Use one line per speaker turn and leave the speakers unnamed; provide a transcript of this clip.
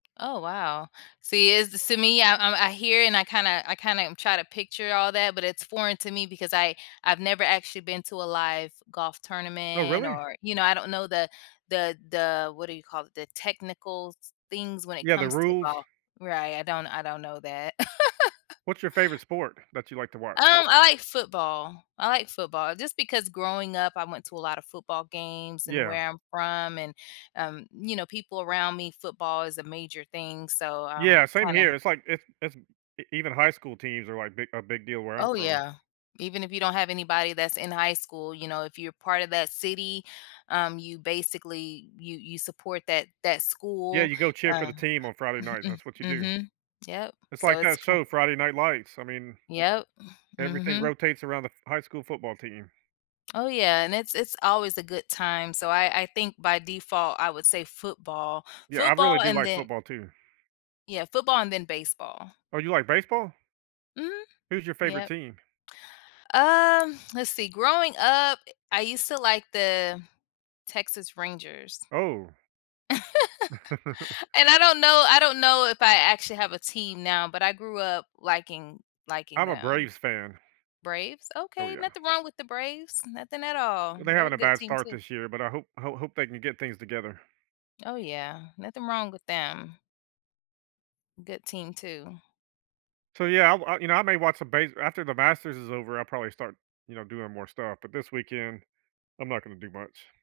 Oh, wow. See, it's s me, I'm I'm I hear, and I kinda I kinda m try to picture all that, but it's foreign to me because I I've never actually been to a live golf
Oh,
tournament
really?
or, you know, I don't know the the the what do you call it? The technicals s things when it
Yeah, the
comes to
rules.
golf, right? I don't I don't know that.
What's your favorite sport that you like to wat
Um, I like football. I like football just because growing up, I went to a lotta football games, and
Yeah.
where I'm from and, um, you know, people around me football is a major thing, so I'm
Yeah, same
kinda
here. It's like it's it's e even high school teams are, like, big a big deal where I'm
Oh,
from.
yeah. Even if you don't have anybody that's in high school, you know, if you're part of that city, um, you basically, you you support that that
Yeah,
school,
you go cheer for
uh
the team on Friday night that's what you do.
mhm. Yep.
It's
So,
like
it's
that
c
show, Friday Night Lights, I mean,
Yep.
everything
Mhm.
rotates around the f high school football team.
Oh, yeah and it's it's always a good time so, I I think by default, I would say football.
Yeah, I really
Football
do
and
like
then
football too.
yeah, football and then baseball.
Oh, you like baseball?
Mhm.
Who's your favorite
Yep.
team?
Uh, let's see growing up, I used to like the Texas Rangers
Oh.
and I don't know I don't know if I actually have a team now, but I grew up liking liking
I'm a
them.
Braves fan.
Braves?
Oh,
Okay,
yeah.
nothing wrong with the Braves. Nothing at all.
They're
They're a
having a
good
bad
team
start
too.
this year, but I hope ho hope they can get things together.
Oh, yeah. Nothing wrong with them. Good team too.
So, yeah, I w you know, I may watch some base after the Masters is over, I'll probably start, you know, doing more stuff, but this weekend, I'm not gonna do much.